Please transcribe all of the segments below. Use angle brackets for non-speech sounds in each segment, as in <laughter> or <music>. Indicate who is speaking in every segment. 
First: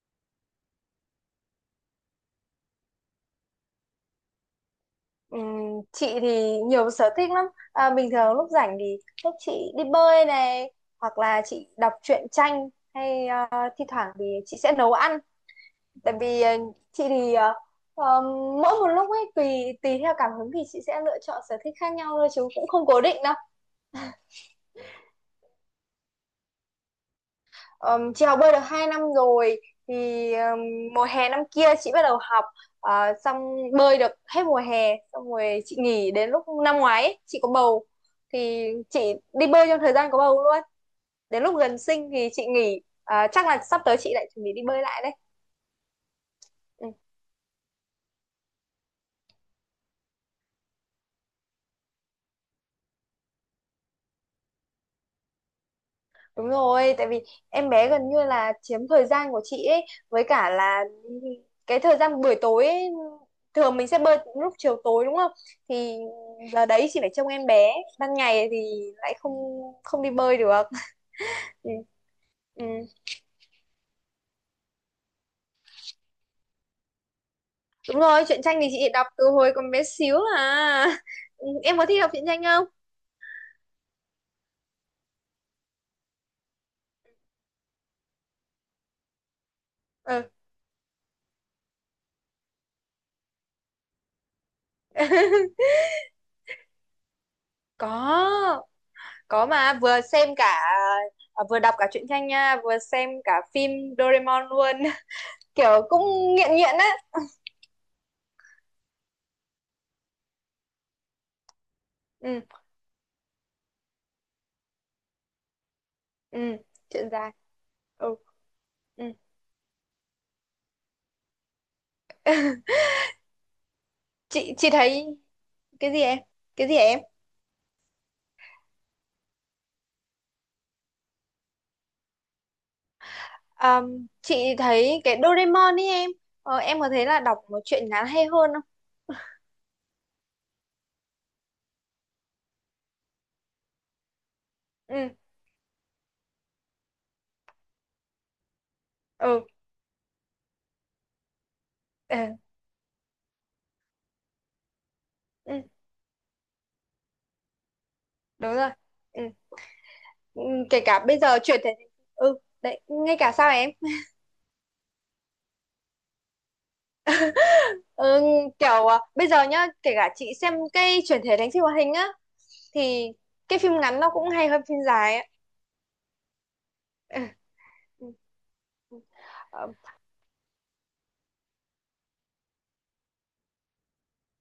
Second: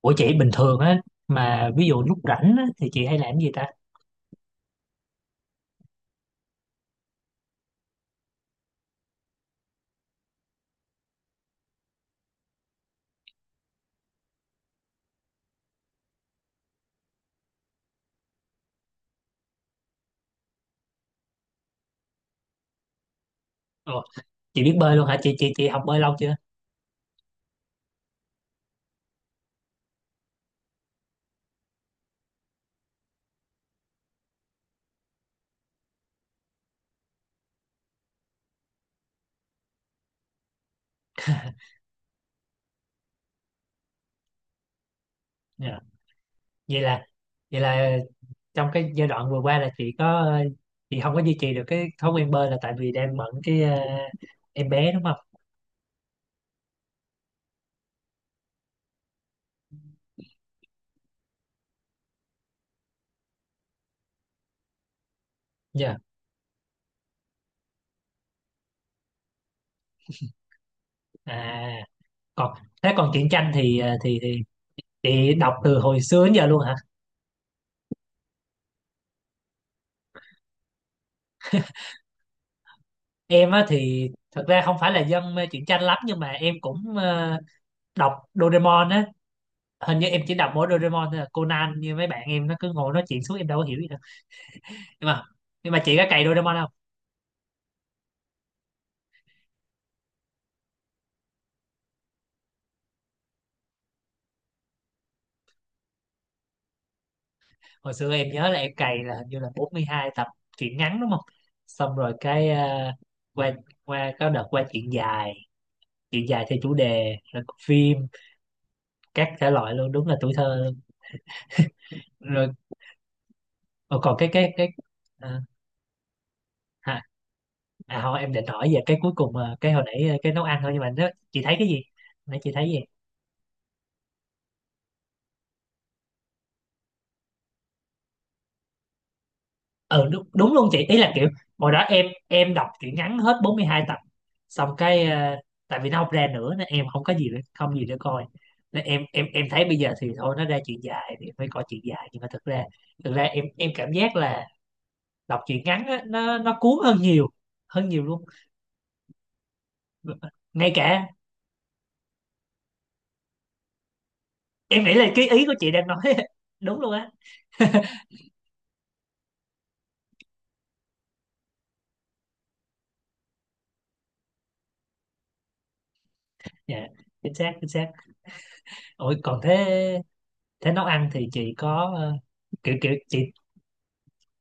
Speaker 1: Ủa chị bình thường á, mà ví dụ lúc rảnh á, thì chị hay làm gì ta?
Speaker 2: Chị thì nhiều sở thích lắm. Bình thường lúc rảnh thì lúc chị đi bơi này, hoặc là chị đọc truyện tranh hay, thi thoảng thì chị sẽ nấu ăn. Tại vì chị thì, ờm, mỗi một lúc ấy tùy tùy theo cảm hứng thì chị sẽ lựa chọn sở thích khác nhau thôi chứ cũng không cố định.
Speaker 1: Ồ, chị biết bơi luôn hả? Chị học bơi lâu chưa?
Speaker 2: Chị học bơi được 2 năm rồi thì, mùa hè năm kia chị bắt đầu học. Xong bơi được hết mùa hè xong rồi chị nghỉ, đến lúc năm ngoái ấy, chị có bầu thì chị đi bơi trong thời gian có bầu luôn, đến lúc gần sinh thì chị nghỉ. Ờ, chắc là sắp tới chị lại chuẩn bị đi bơi lại đấy.
Speaker 1: Dạ. Vậy
Speaker 2: Ừ.
Speaker 1: là vậy là trong cái giai đoạn vừa qua là chị không có duy trì được cái thói quen bơi là tại vì đang bận cái em bé đúng không?
Speaker 2: Đúng rồi, tại vì em bé gần như là chiếm thời gian của chị ấy, với cả là cái thời gian buổi tối ấy, thường mình sẽ bơi lúc chiều tối đúng không?
Speaker 1: Dạ.
Speaker 2: Thì giờ đấy chị phải trông em bé, ban ngày thì lại không không đi bơi được. Ừ.
Speaker 1: À còn
Speaker 2: Ừ.
Speaker 1: Thế còn truyện tranh thì chị đọc từ hồi xưa đến giờ luôn hả?
Speaker 2: Đúng rồi, truyện tranh thì chị đọc từ hồi còn bé xíu à. Ừ, em có thích đọc truyện tranh không?
Speaker 1: Em á thì thật ra không phải là dân mê truyện tranh lắm, nhưng mà em cũng đọc Doraemon á. Hình như em
Speaker 2: Ừ.
Speaker 1: chỉ đọc mỗi Doraemon thôi à. Conan như mấy bạn em nó cứ ngồi nói chuyện suốt, em đâu có hiểu gì đâu. nhưng mà nhưng
Speaker 2: <laughs>
Speaker 1: mà chị có cày Doraemon không?
Speaker 2: Có, có mà vừa xem cả, vừa đọc cả truyện tranh nha, vừa xem cả phim Doraemon luôn. Kiểu cũng nghiện nghiện á.
Speaker 1: Hồi xưa em nhớ là em cày là hình như là 42 tập truyện ngắn đúng không? Xong rồi
Speaker 2: Ừ.
Speaker 1: cái qua qua có đợt qua chuyện dài chuyện
Speaker 2: Ừ.
Speaker 1: dài theo chủ
Speaker 2: Chuyện
Speaker 1: đề,
Speaker 2: dài.
Speaker 1: rồi có phim
Speaker 2: Ừ. Ừ.
Speaker 1: các thể loại luôn, đúng là tuổi thơ luôn. Rồi, ờ, còn
Speaker 2: chị chị thấy
Speaker 1: à,
Speaker 2: cái gì em, cái gì em?
Speaker 1: hả? Thôi em định hỏi về cái cuối cùng cái hồi nãy cái nấu ăn thôi, nhưng mà nó, chị thấy cái gì, nãy chị thấy gì?
Speaker 2: Chị thấy cái Doraemon ấy em, em có thấy là đọc một truyện ngắn hay hơn không?
Speaker 1: Ừ đúng, đúng luôn, chị ý là kiểu hồi đó em đọc truyện ngắn hết 42 tập, xong cái
Speaker 2: Ừ.
Speaker 1: tại vì nó không ra nữa nên em không có gì để, không gì để coi, nên em em
Speaker 2: Ừ.
Speaker 1: em thấy bây giờ thì thôi nó ra truyện dài thì phải coi truyện dài. Nhưng mà
Speaker 2: Ừ,
Speaker 1: thực ra em cảm giác là đọc truyện
Speaker 2: ừ.
Speaker 1: ngắn á, nó cuốn hơn nhiều, hơn nhiều luôn.
Speaker 2: Đúng rồi. Ừ. Ừ,
Speaker 1: Ngay
Speaker 2: kể cả
Speaker 1: cả
Speaker 2: bây giờ chuyển thể. Ừ đấy, ngay cả sao em.
Speaker 1: Em nghĩ là cái ý của chị đang nói <laughs> đúng luôn á.
Speaker 2: Ừ, kiểu bây giờ nhá, kể cả chị xem cái chuyển thể thành phim hoạt hình á thì cái phim ngắn nó cũng hay hơn phim dài á.
Speaker 1: Dạ,
Speaker 2: Ừ.
Speaker 1: chính xác, chính xác.
Speaker 2: Ừ. Ừ.
Speaker 1: Ôi, còn thế,
Speaker 2: Ờ.
Speaker 1: nấu ăn thì chị có kiểu kiểu chị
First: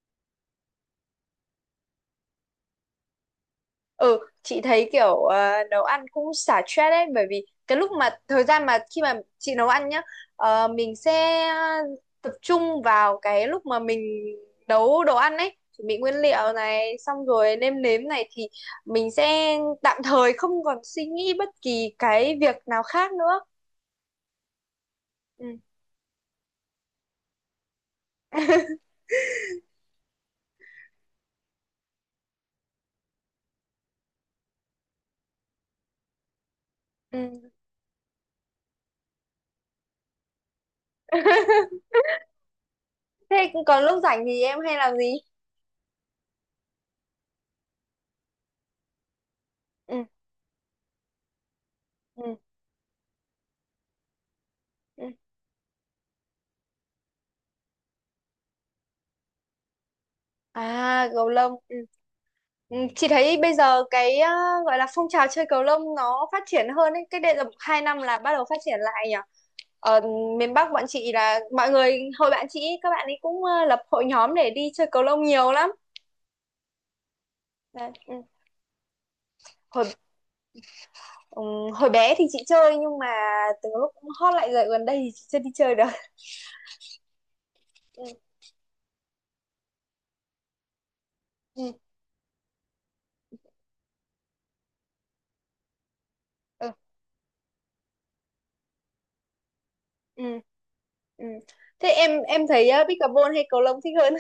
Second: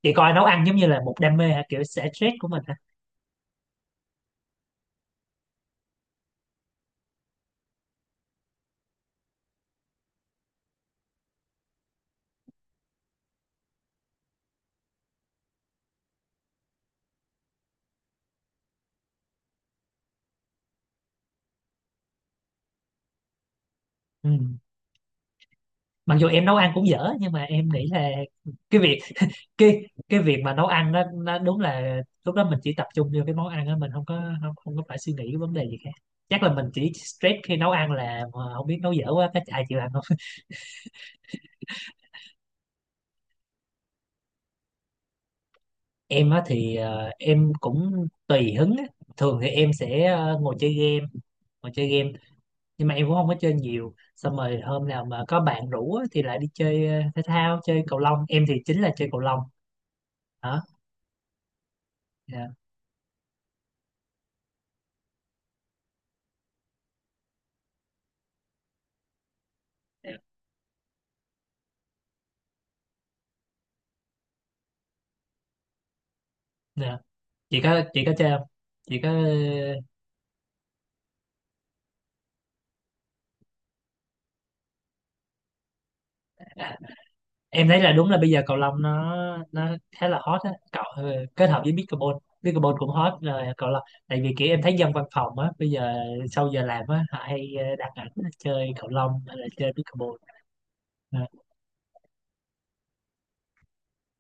Speaker 1: chị coi nấu ăn giống như là một đam mê hả, kiểu xả stress của mình hả?
Speaker 2: Ừ, chị thấy kiểu, nấu ăn cũng xả stress đấy, bởi vì cái lúc mà thời gian mà khi mà chị nấu ăn nhá, mình sẽ tập trung vào cái lúc mà mình nấu đồ ăn ấy, chuẩn bị nguyên liệu này xong rồi nêm nếm này, thì mình sẽ tạm thời không còn suy nghĩ bất kỳ cái việc nào khác nữa.
Speaker 1: Ừ.
Speaker 2: Ừ.
Speaker 1: Mặc dù em nấu ăn cũng dở nhưng mà em nghĩ là cái
Speaker 2: <laughs>
Speaker 1: việc <laughs> cái cái việc mà nấu ăn đó, nó đúng là lúc đó mình chỉ tập trung vô cái món ăn đó, mình không có phải suy nghĩ cái vấn đề gì khác. Chắc là mình chỉ stress
Speaker 2: Ừ.
Speaker 1: khi nấu ăn là mà không biết nấu dở quá cái ai chịu ăn không.
Speaker 2: <laughs> Thế còn lúc rảnh thì em hay làm gì?
Speaker 1: Em á thì em cũng tùy hứng á. Thường thì em
Speaker 2: Ừ.
Speaker 1: sẽ ngồi chơi game, ngồi chơi game
Speaker 2: Ừ.
Speaker 1: nhưng mà em cũng không có chơi nhiều. Xong rồi hôm nào
Speaker 2: Ừ.
Speaker 1: mà có bạn rủ á, thì lại đi chơi thể thao, chơi cầu lông. Em thì chính là chơi cầu lông đó.
Speaker 2: À gấu lông.
Speaker 1: Dạ.
Speaker 2: Ừ, chị thấy bây giờ cái, gọi là phong trào chơi cầu lông nó phát triển hơn ấy. Cách đây là 2 năm là bắt đầu phát triển lại nhỉ. Ở miền Bắc bọn chị là mọi người hồi bạn chị ấy, các bạn ấy cũng, lập hội nhóm để đi chơi cầu lông nhiều lắm.
Speaker 1: Dạ.
Speaker 2: Đấy.
Speaker 1: Chị có
Speaker 2: Ừ.
Speaker 1: chơi không? Chị có.
Speaker 2: Hồi ừ, hồi bé thì chị chơi, nhưng mà từ lúc cũng hot lại rồi gần đây thì chị chưa đi chơi được.
Speaker 1: ờ, em thấy là
Speaker 2: Ừ.
Speaker 1: đúng là bây giờ cầu lông nó khá là hot á cậu. Ờ, Kết hợp với
Speaker 2: Ừ.
Speaker 1: pickleball, pickleball cũng hot rồi cầu lông. Tại vì kiểu em thấy dân văn phòng á bây giờ sau giờ
Speaker 2: Ừ.
Speaker 1: làm á, họ hay đăng ảnh chơi cầu lông hay là chơi pickleball.
Speaker 2: Ừ.
Speaker 1: Dạ.
Speaker 2: Ừ. Thế em thấy pickleball hay cầu lông thích hơn?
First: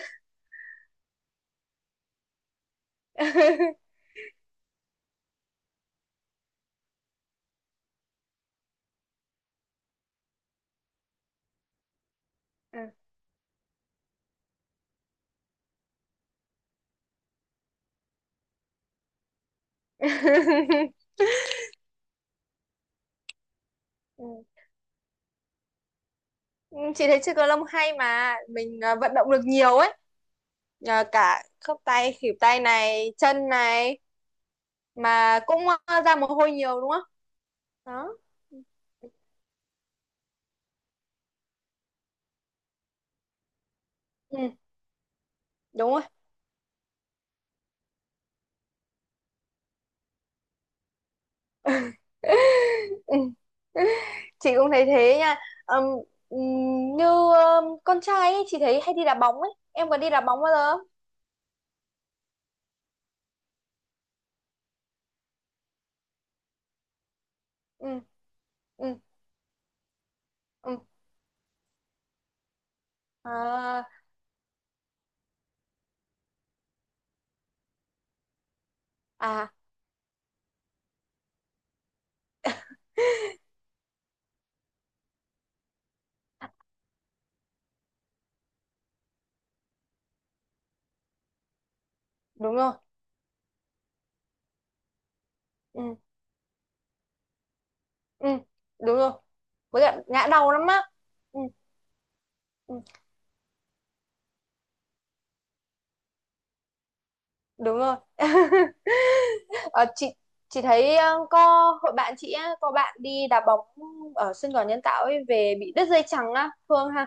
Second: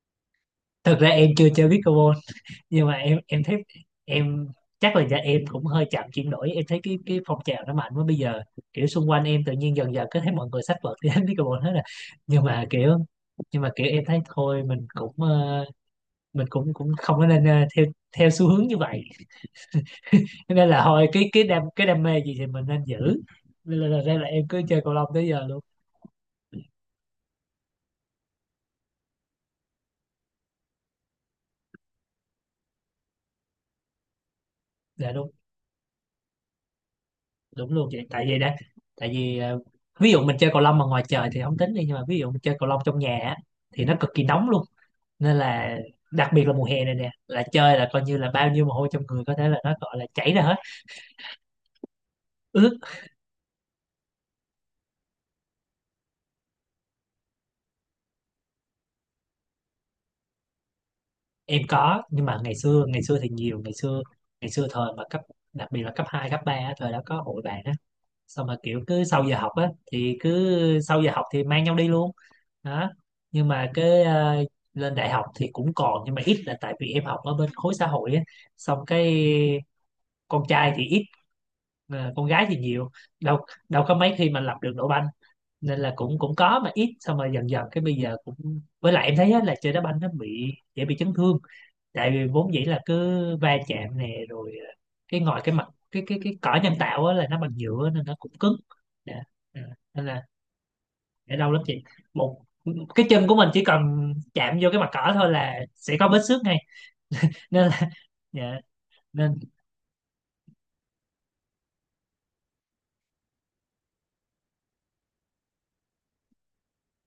Speaker 1: Thực ra em chưa chơi pickleball, nhưng mà em thấy
Speaker 2: <laughs>
Speaker 1: em chắc là dạ em cũng hơi chậm chuyển đổi. Em thấy cái phong trào nó mạnh quá bây giờ, kiểu xung quanh em tự nhiên dần dần cứ thấy mọi người xách vợt đi hết pickleball hết <laughs> rồi. Nhưng mà
Speaker 2: Ừ.
Speaker 1: kiểu em thấy thôi mình cũng mình cũng cũng không có nên theo theo xu hướng như vậy. Cho nên là thôi
Speaker 2: <laughs>
Speaker 1: cái đam mê gì thì mình nên giữ. Nên là, ra là em cứ chơi cầu lông tới giờ luôn.
Speaker 2: Ừ. Chị thấy chơi cầu lông hay, mà mình, vận động được nhiều ấy, nhờ cả khớp tay, khuỷu tay này, chân này,
Speaker 1: Dạ đúng,
Speaker 2: mà cũng, ra mồ hôi nhiều đúng không?
Speaker 1: đúng luôn vậy.
Speaker 2: Đó.
Speaker 1: Tại vì đó, tại vì ví dụ mình chơi cầu lông mà ngoài trời thì không tính đi. Nhưng mà ví dụ mình chơi cầu lông trong nhà á, thì nó cực kỳ
Speaker 2: Ừ,
Speaker 1: nóng luôn, nên là
Speaker 2: đúng rồi.
Speaker 1: đặc biệt là mùa hè này nè là chơi là coi như là bao nhiêu mồ hôi trong người có thể là nó gọi là chảy ra hết,
Speaker 2: <laughs>
Speaker 1: ướt.
Speaker 2: Ừ, chị cũng thấy thế nha. Ừm, ừm, Như con trai ấy, chị thấy hay đi đá bóng ấy, em có đi đá bóng bao giờ không?
Speaker 1: Em có, nhưng mà ngày xưa, ngày xưa thì nhiều. Ngày xưa, ngày xưa thời mà cấp, đặc biệt là cấp 2 cấp ba á, thời đó có hội bạn á.
Speaker 2: Ừ.
Speaker 1: Xong mà kiểu
Speaker 2: Ừ.
Speaker 1: cứ sau giờ học á thì
Speaker 2: Ừ.
Speaker 1: cứ sau giờ học thì mang nhau đi luôn đó. Nhưng mà
Speaker 2: À.
Speaker 1: cái lên đại học thì cũng còn nhưng mà ít, là tại vì em học ở bên khối xã hội á. Xong cái
Speaker 2: À
Speaker 1: con trai thì ít, con gái thì nhiều, đâu đâu có mấy khi mà lập được đội banh. Nên là cũng cũng có mà ít. Xong rồi dần dần cái bây giờ cũng, với lại em thấy á, là chơi đá banh nó bị dễ bị chấn thương. Tại vì vốn
Speaker 2: đúng
Speaker 1: dĩ
Speaker 2: rồi.
Speaker 1: là cứ va chạm nè, rồi cái ngoài cái mặt
Speaker 2: Ừ.
Speaker 1: cái cỏ nhân tạo á, là nó bằng nhựa nên nó
Speaker 2: Ừ,
Speaker 1: cũng cứng.
Speaker 2: đúng rồi.
Speaker 1: Dạ. Ừ.
Speaker 2: Với cả
Speaker 1: Nên là
Speaker 2: ngã đầu lắm á.
Speaker 1: để
Speaker 2: Ừ.
Speaker 1: đau lắm chị, một
Speaker 2: Ừ.
Speaker 1: cái chân của mình chỉ cần chạm vô cái mặt cỏ thôi là sẽ có vết xước ngay, nên
Speaker 2: Đúng
Speaker 1: là
Speaker 2: rồi.
Speaker 1: <laughs> dạ.
Speaker 2: <laughs>
Speaker 1: Nên
Speaker 2: Ờ, chị thấy, có hội bạn chị á, có bạn đi đá bóng ở sân cỏ nhân tạo ấy về bị đứt dây chằng á, Phương ha.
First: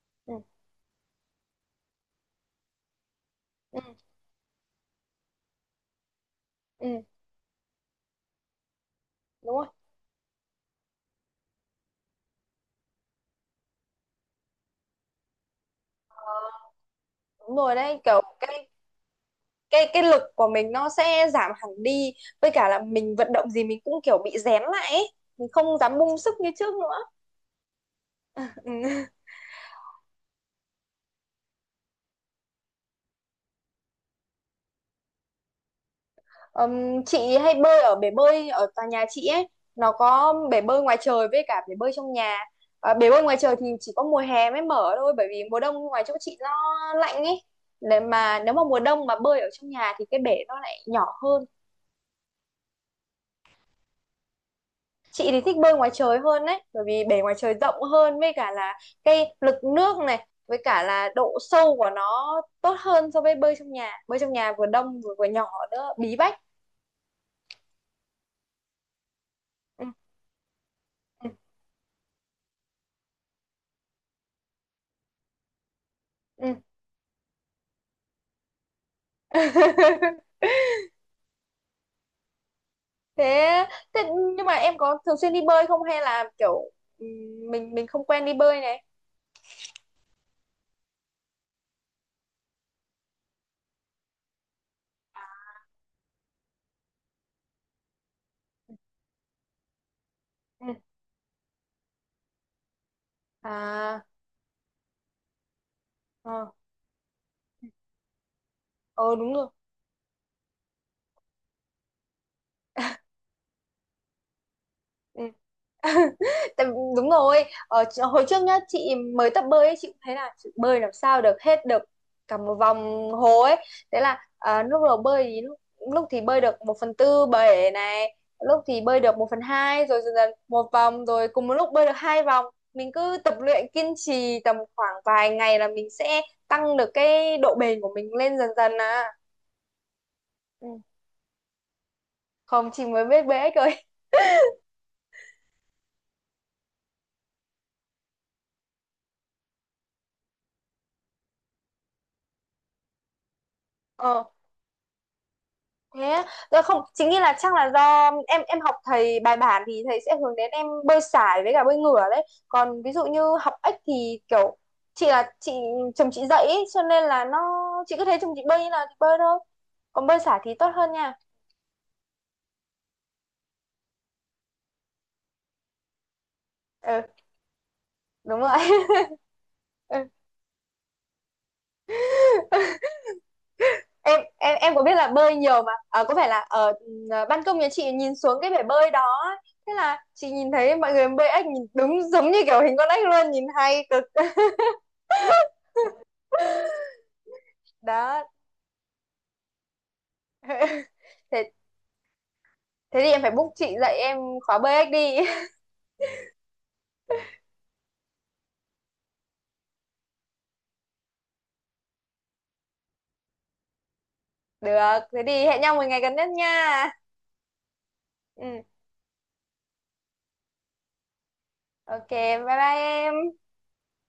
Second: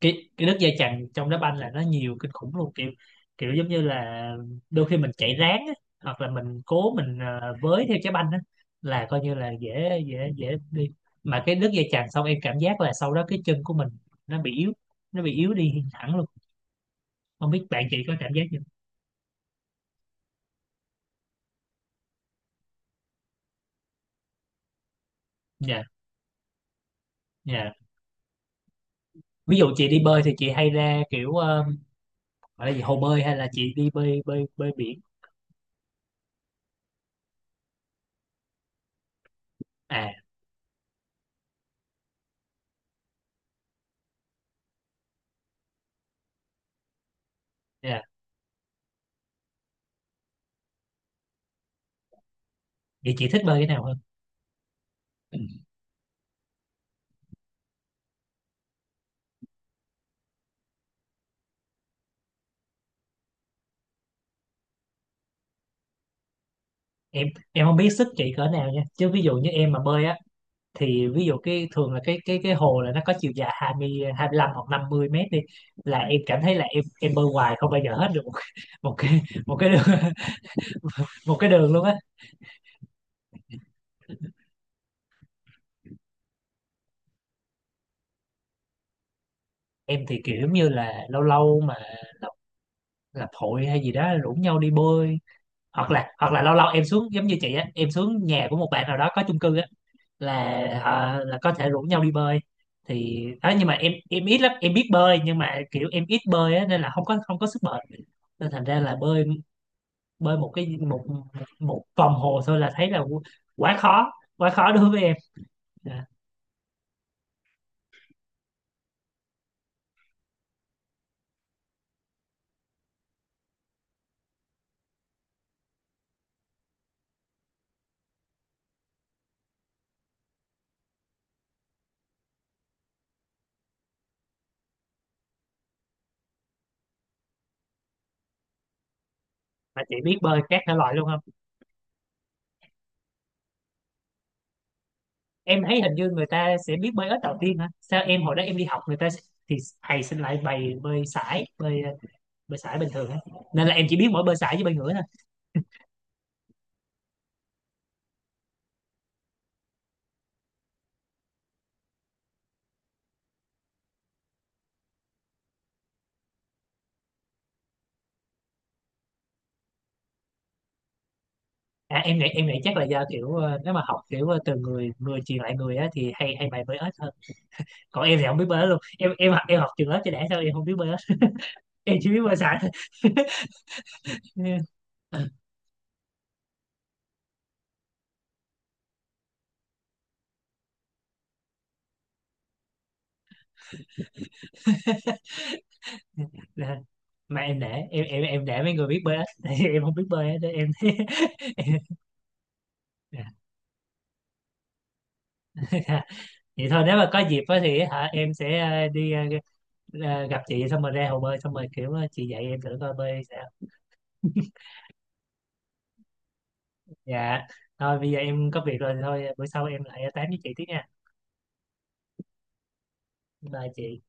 Speaker 1: cái
Speaker 2: Ừ.
Speaker 1: cái nước dây chằn trong đá banh là nó nhiều kinh khủng luôn, kiểu kiểu giống
Speaker 2: Ừ.
Speaker 1: như là đôi khi mình chạy ráng á, hoặc là mình cố,
Speaker 2: Ừ.
Speaker 1: mình với theo trái banh á, là coi như là
Speaker 2: Đúng rồi.
Speaker 1: dễ dễ dễ đi. Mà cái nước dây chằn xong em cảm giác là sau đó cái chân của mình nó bị yếu nó bị yếu đi hẳn luôn, không
Speaker 2: Đúng
Speaker 1: biết
Speaker 2: rồi
Speaker 1: bạn
Speaker 2: đấy,
Speaker 1: chị có
Speaker 2: kiểu
Speaker 1: cảm giác gì không?
Speaker 2: cái, cái lực của mình nó sẽ giảm hẳn đi, với cả là mình vận động gì mình cũng kiểu bị rén lại ấy. Mình không
Speaker 1: Dạ.
Speaker 2: dám bung sức như trước nữa.
Speaker 1: Dạ.
Speaker 2: Ừ.
Speaker 1: Ví dụ chị đi bơi thì chị hay ra kiểu gọi là gì hồ bơi, hay là chị đi bơi bơi bơi biển?
Speaker 2: Chị hay bơi ở bể bơi ở tòa nhà chị ấy, nó
Speaker 1: À,
Speaker 2: có bể bơi ngoài trời với cả bể bơi trong nhà. Bể bơi ngoài trời thì chỉ có mùa hè mới mở thôi, bởi vì mùa đông ngoài chỗ chị nó lạnh ấy.
Speaker 1: dạ,
Speaker 2: Nếu mà mùa đông mà bơi ở trong nhà thì cái bể nó lại nhỏ hơn.
Speaker 1: vậy chị thích bơi cái nào hơn?
Speaker 2: Chị
Speaker 1: Ừ.
Speaker 2: thì thích bơi ngoài trời hơn đấy, bởi vì bể ngoài trời rộng hơn, với cả là cái lực nước này với cả là độ sâu của nó tốt hơn so với bơi trong nhà. Bơi trong nhà vừa đông, vừa vừa nhỏ nữa, bí bách.
Speaker 1: em em không biết sức chị cỡ nào nha, chứ ví dụ như em mà
Speaker 2: Ừ.
Speaker 1: bơi á, thì ví dụ cái thường là cái hồ là nó có chiều dài 20 25 hoặc 50 mét đi, là em cảm
Speaker 2: Ừ.
Speaker 1: thấy là em bơi hoài không bao giờ hết được một, <laughs> một cái
Speaker 2: Ừ.
Speaker 1: một cái đường,
Speaker 2: <laughs>
Speaker 1: <laughs> một cái đường luôn á.
Speaker 2: Thế, thế nhưng mà em có thường xuyên đi bơi không, hay là kiểu mình không quen đi bơi này.
Speaker 1: Em thì kiểu như là lâu lâu mà lập lập hội hay gì đó rủ nhau đi bơi, hoặc là lâu lâu em xuống giống như chị á, em xuống nhà của một bạn nào đó có chung cư á, là
Speaker 2: Ừ.
Speaker 1: có thể rủ nhau đi bơi thì đó. Nhưng mà em
Speaker 2: À.
Speaker 1: em ít lắm, em biết bơi nhưng mà kiểu em ít
Speaker 2: Ờ.
Speaker 1: bơi á nên là không có sức bền. Nên thành ra là
Speaker 2: Ờ,
Speaker 1: bơi
Speaker 2: đúng rồi.
Speaker 1: bơi một cái một một vòng hồ thôi là thấy là quá khó quá khó đối với em.
Speaker 2: Ừ.
Speaker 1: Dạ.
Speaker 2: <laughs> Tại- Đúng rồi, ở hồi trước nhá, chị mới tập bơi ấy, chị cũng thấy là chị bơi làm sao được hết được cả một vòng hồ ấy. Thế là, lúc đầu bơi thì lúc, lúc thì bơi được 1/4 bể này, lúc thì bơi được 1/2, rồi dần dần một vòng, rồi cùng một lúc bơi được 2 vòng. Mình cứ tập luyện kiên trì tầm khoảng vài ngày là mình sẽ tăng được cái độ bền của mình lên dần dần à.
Speaker 1: Mà chị biết bơi các thể
Speaker 2: Ừ.
Speaker 1: loại luôn không?
Speaker 2: Không, chị mới biết bơi ếch.
Speaker 1: Em thấy hình như người ta sẽ biết bơi ếch đầu tiên hả, sao em hồi đó em đi học người ta thì thầy xin lại bày bơi sải bơi bơi sải bình thường á. Nên là em chỉ biết
Speaker 2: Rồi.
Speaker 1: mỗi bơi sải với bơi ngửa thôi.
Speaker 2: Thế á? Dạ không, chính nghĩ là chắc là do em học thầy bài bản thì thầy sẽ hướng đến em bơi sải với cả bơi ngửa đấy, còn ví dụ như học ếch thì kiểu, chị là chị, chồng chị dạy ý, cho nên là nó, chị cứ thấy chồng chị bơi như nào thì bơi thôi. Còn bơi sải thì tốt hơn nha.
Speaker 1: Em nghĩ, chắc là do kiểu nếu mà học kiểu từ người người truyền lại người á thì hay hay bày bơi ếch hơn.
Speaker 2: Ừ
Speaker 1: Còn em thì không
Speaker 2: đúng
Speaker 1: biết
Speaker 2: rồi.
Speaker 1: bơi ếch luôn,
Speaker 2: <laughs>
Speaker 1: em học trường lớp
Speaker 2: Ừ.
Speaker 1: cho đã sao em không biết bơi ếch. Em chỉ biết bơi sải
Speaker 2: em em
Speaker 1: thôi.
Speaker 2: em có biết là bơi
Speaker 1: <laughs>
Speaker 2: nhiều mà, à có phải là ở, ban công nhà chị nhìn xuống cái bể bơi đó ấy. Thế là chị nhìn thấy mọi người bơi ếch nhìn đúng giống như kiểu hình con ếch luôn, nhìn hay cực.
Speaker 1: <laughs> Nè, mà em để
Speaker 2: <laughs> Đó.
Speaker 1: để mấy người biết bơi á. <laughs> Tại vì em không biết bơi á, để em
Speaker 2: <laughs>
Speaker 1: <laughs>
Speaker 2: Thế,
Speaker 1: em-
Speaker 2: thế thì em phải book chị dạy em khóa BX đi. <laughs>
Speaker 1: <laughs> vậy thôi, nếu mà có dịp á thì hả em sẽ đi gặp chị xong rồi ra hồ bơi xong rồi kiểu chị dạy em thử coi bơi sao. <laughs>
Speaker 2: Được, thế thì hẹn nhau một ngày gần nhất nha.
Speaker 1: Dạ, thôi bây giờ em
Speaker 2: Ừ,
Speaker 1: có việc rồi thì thôi, bữa sau em lại tám với chị tiếp nha.
Speaker 2: ok, bye bye em.
Speaker 1: Bye chị.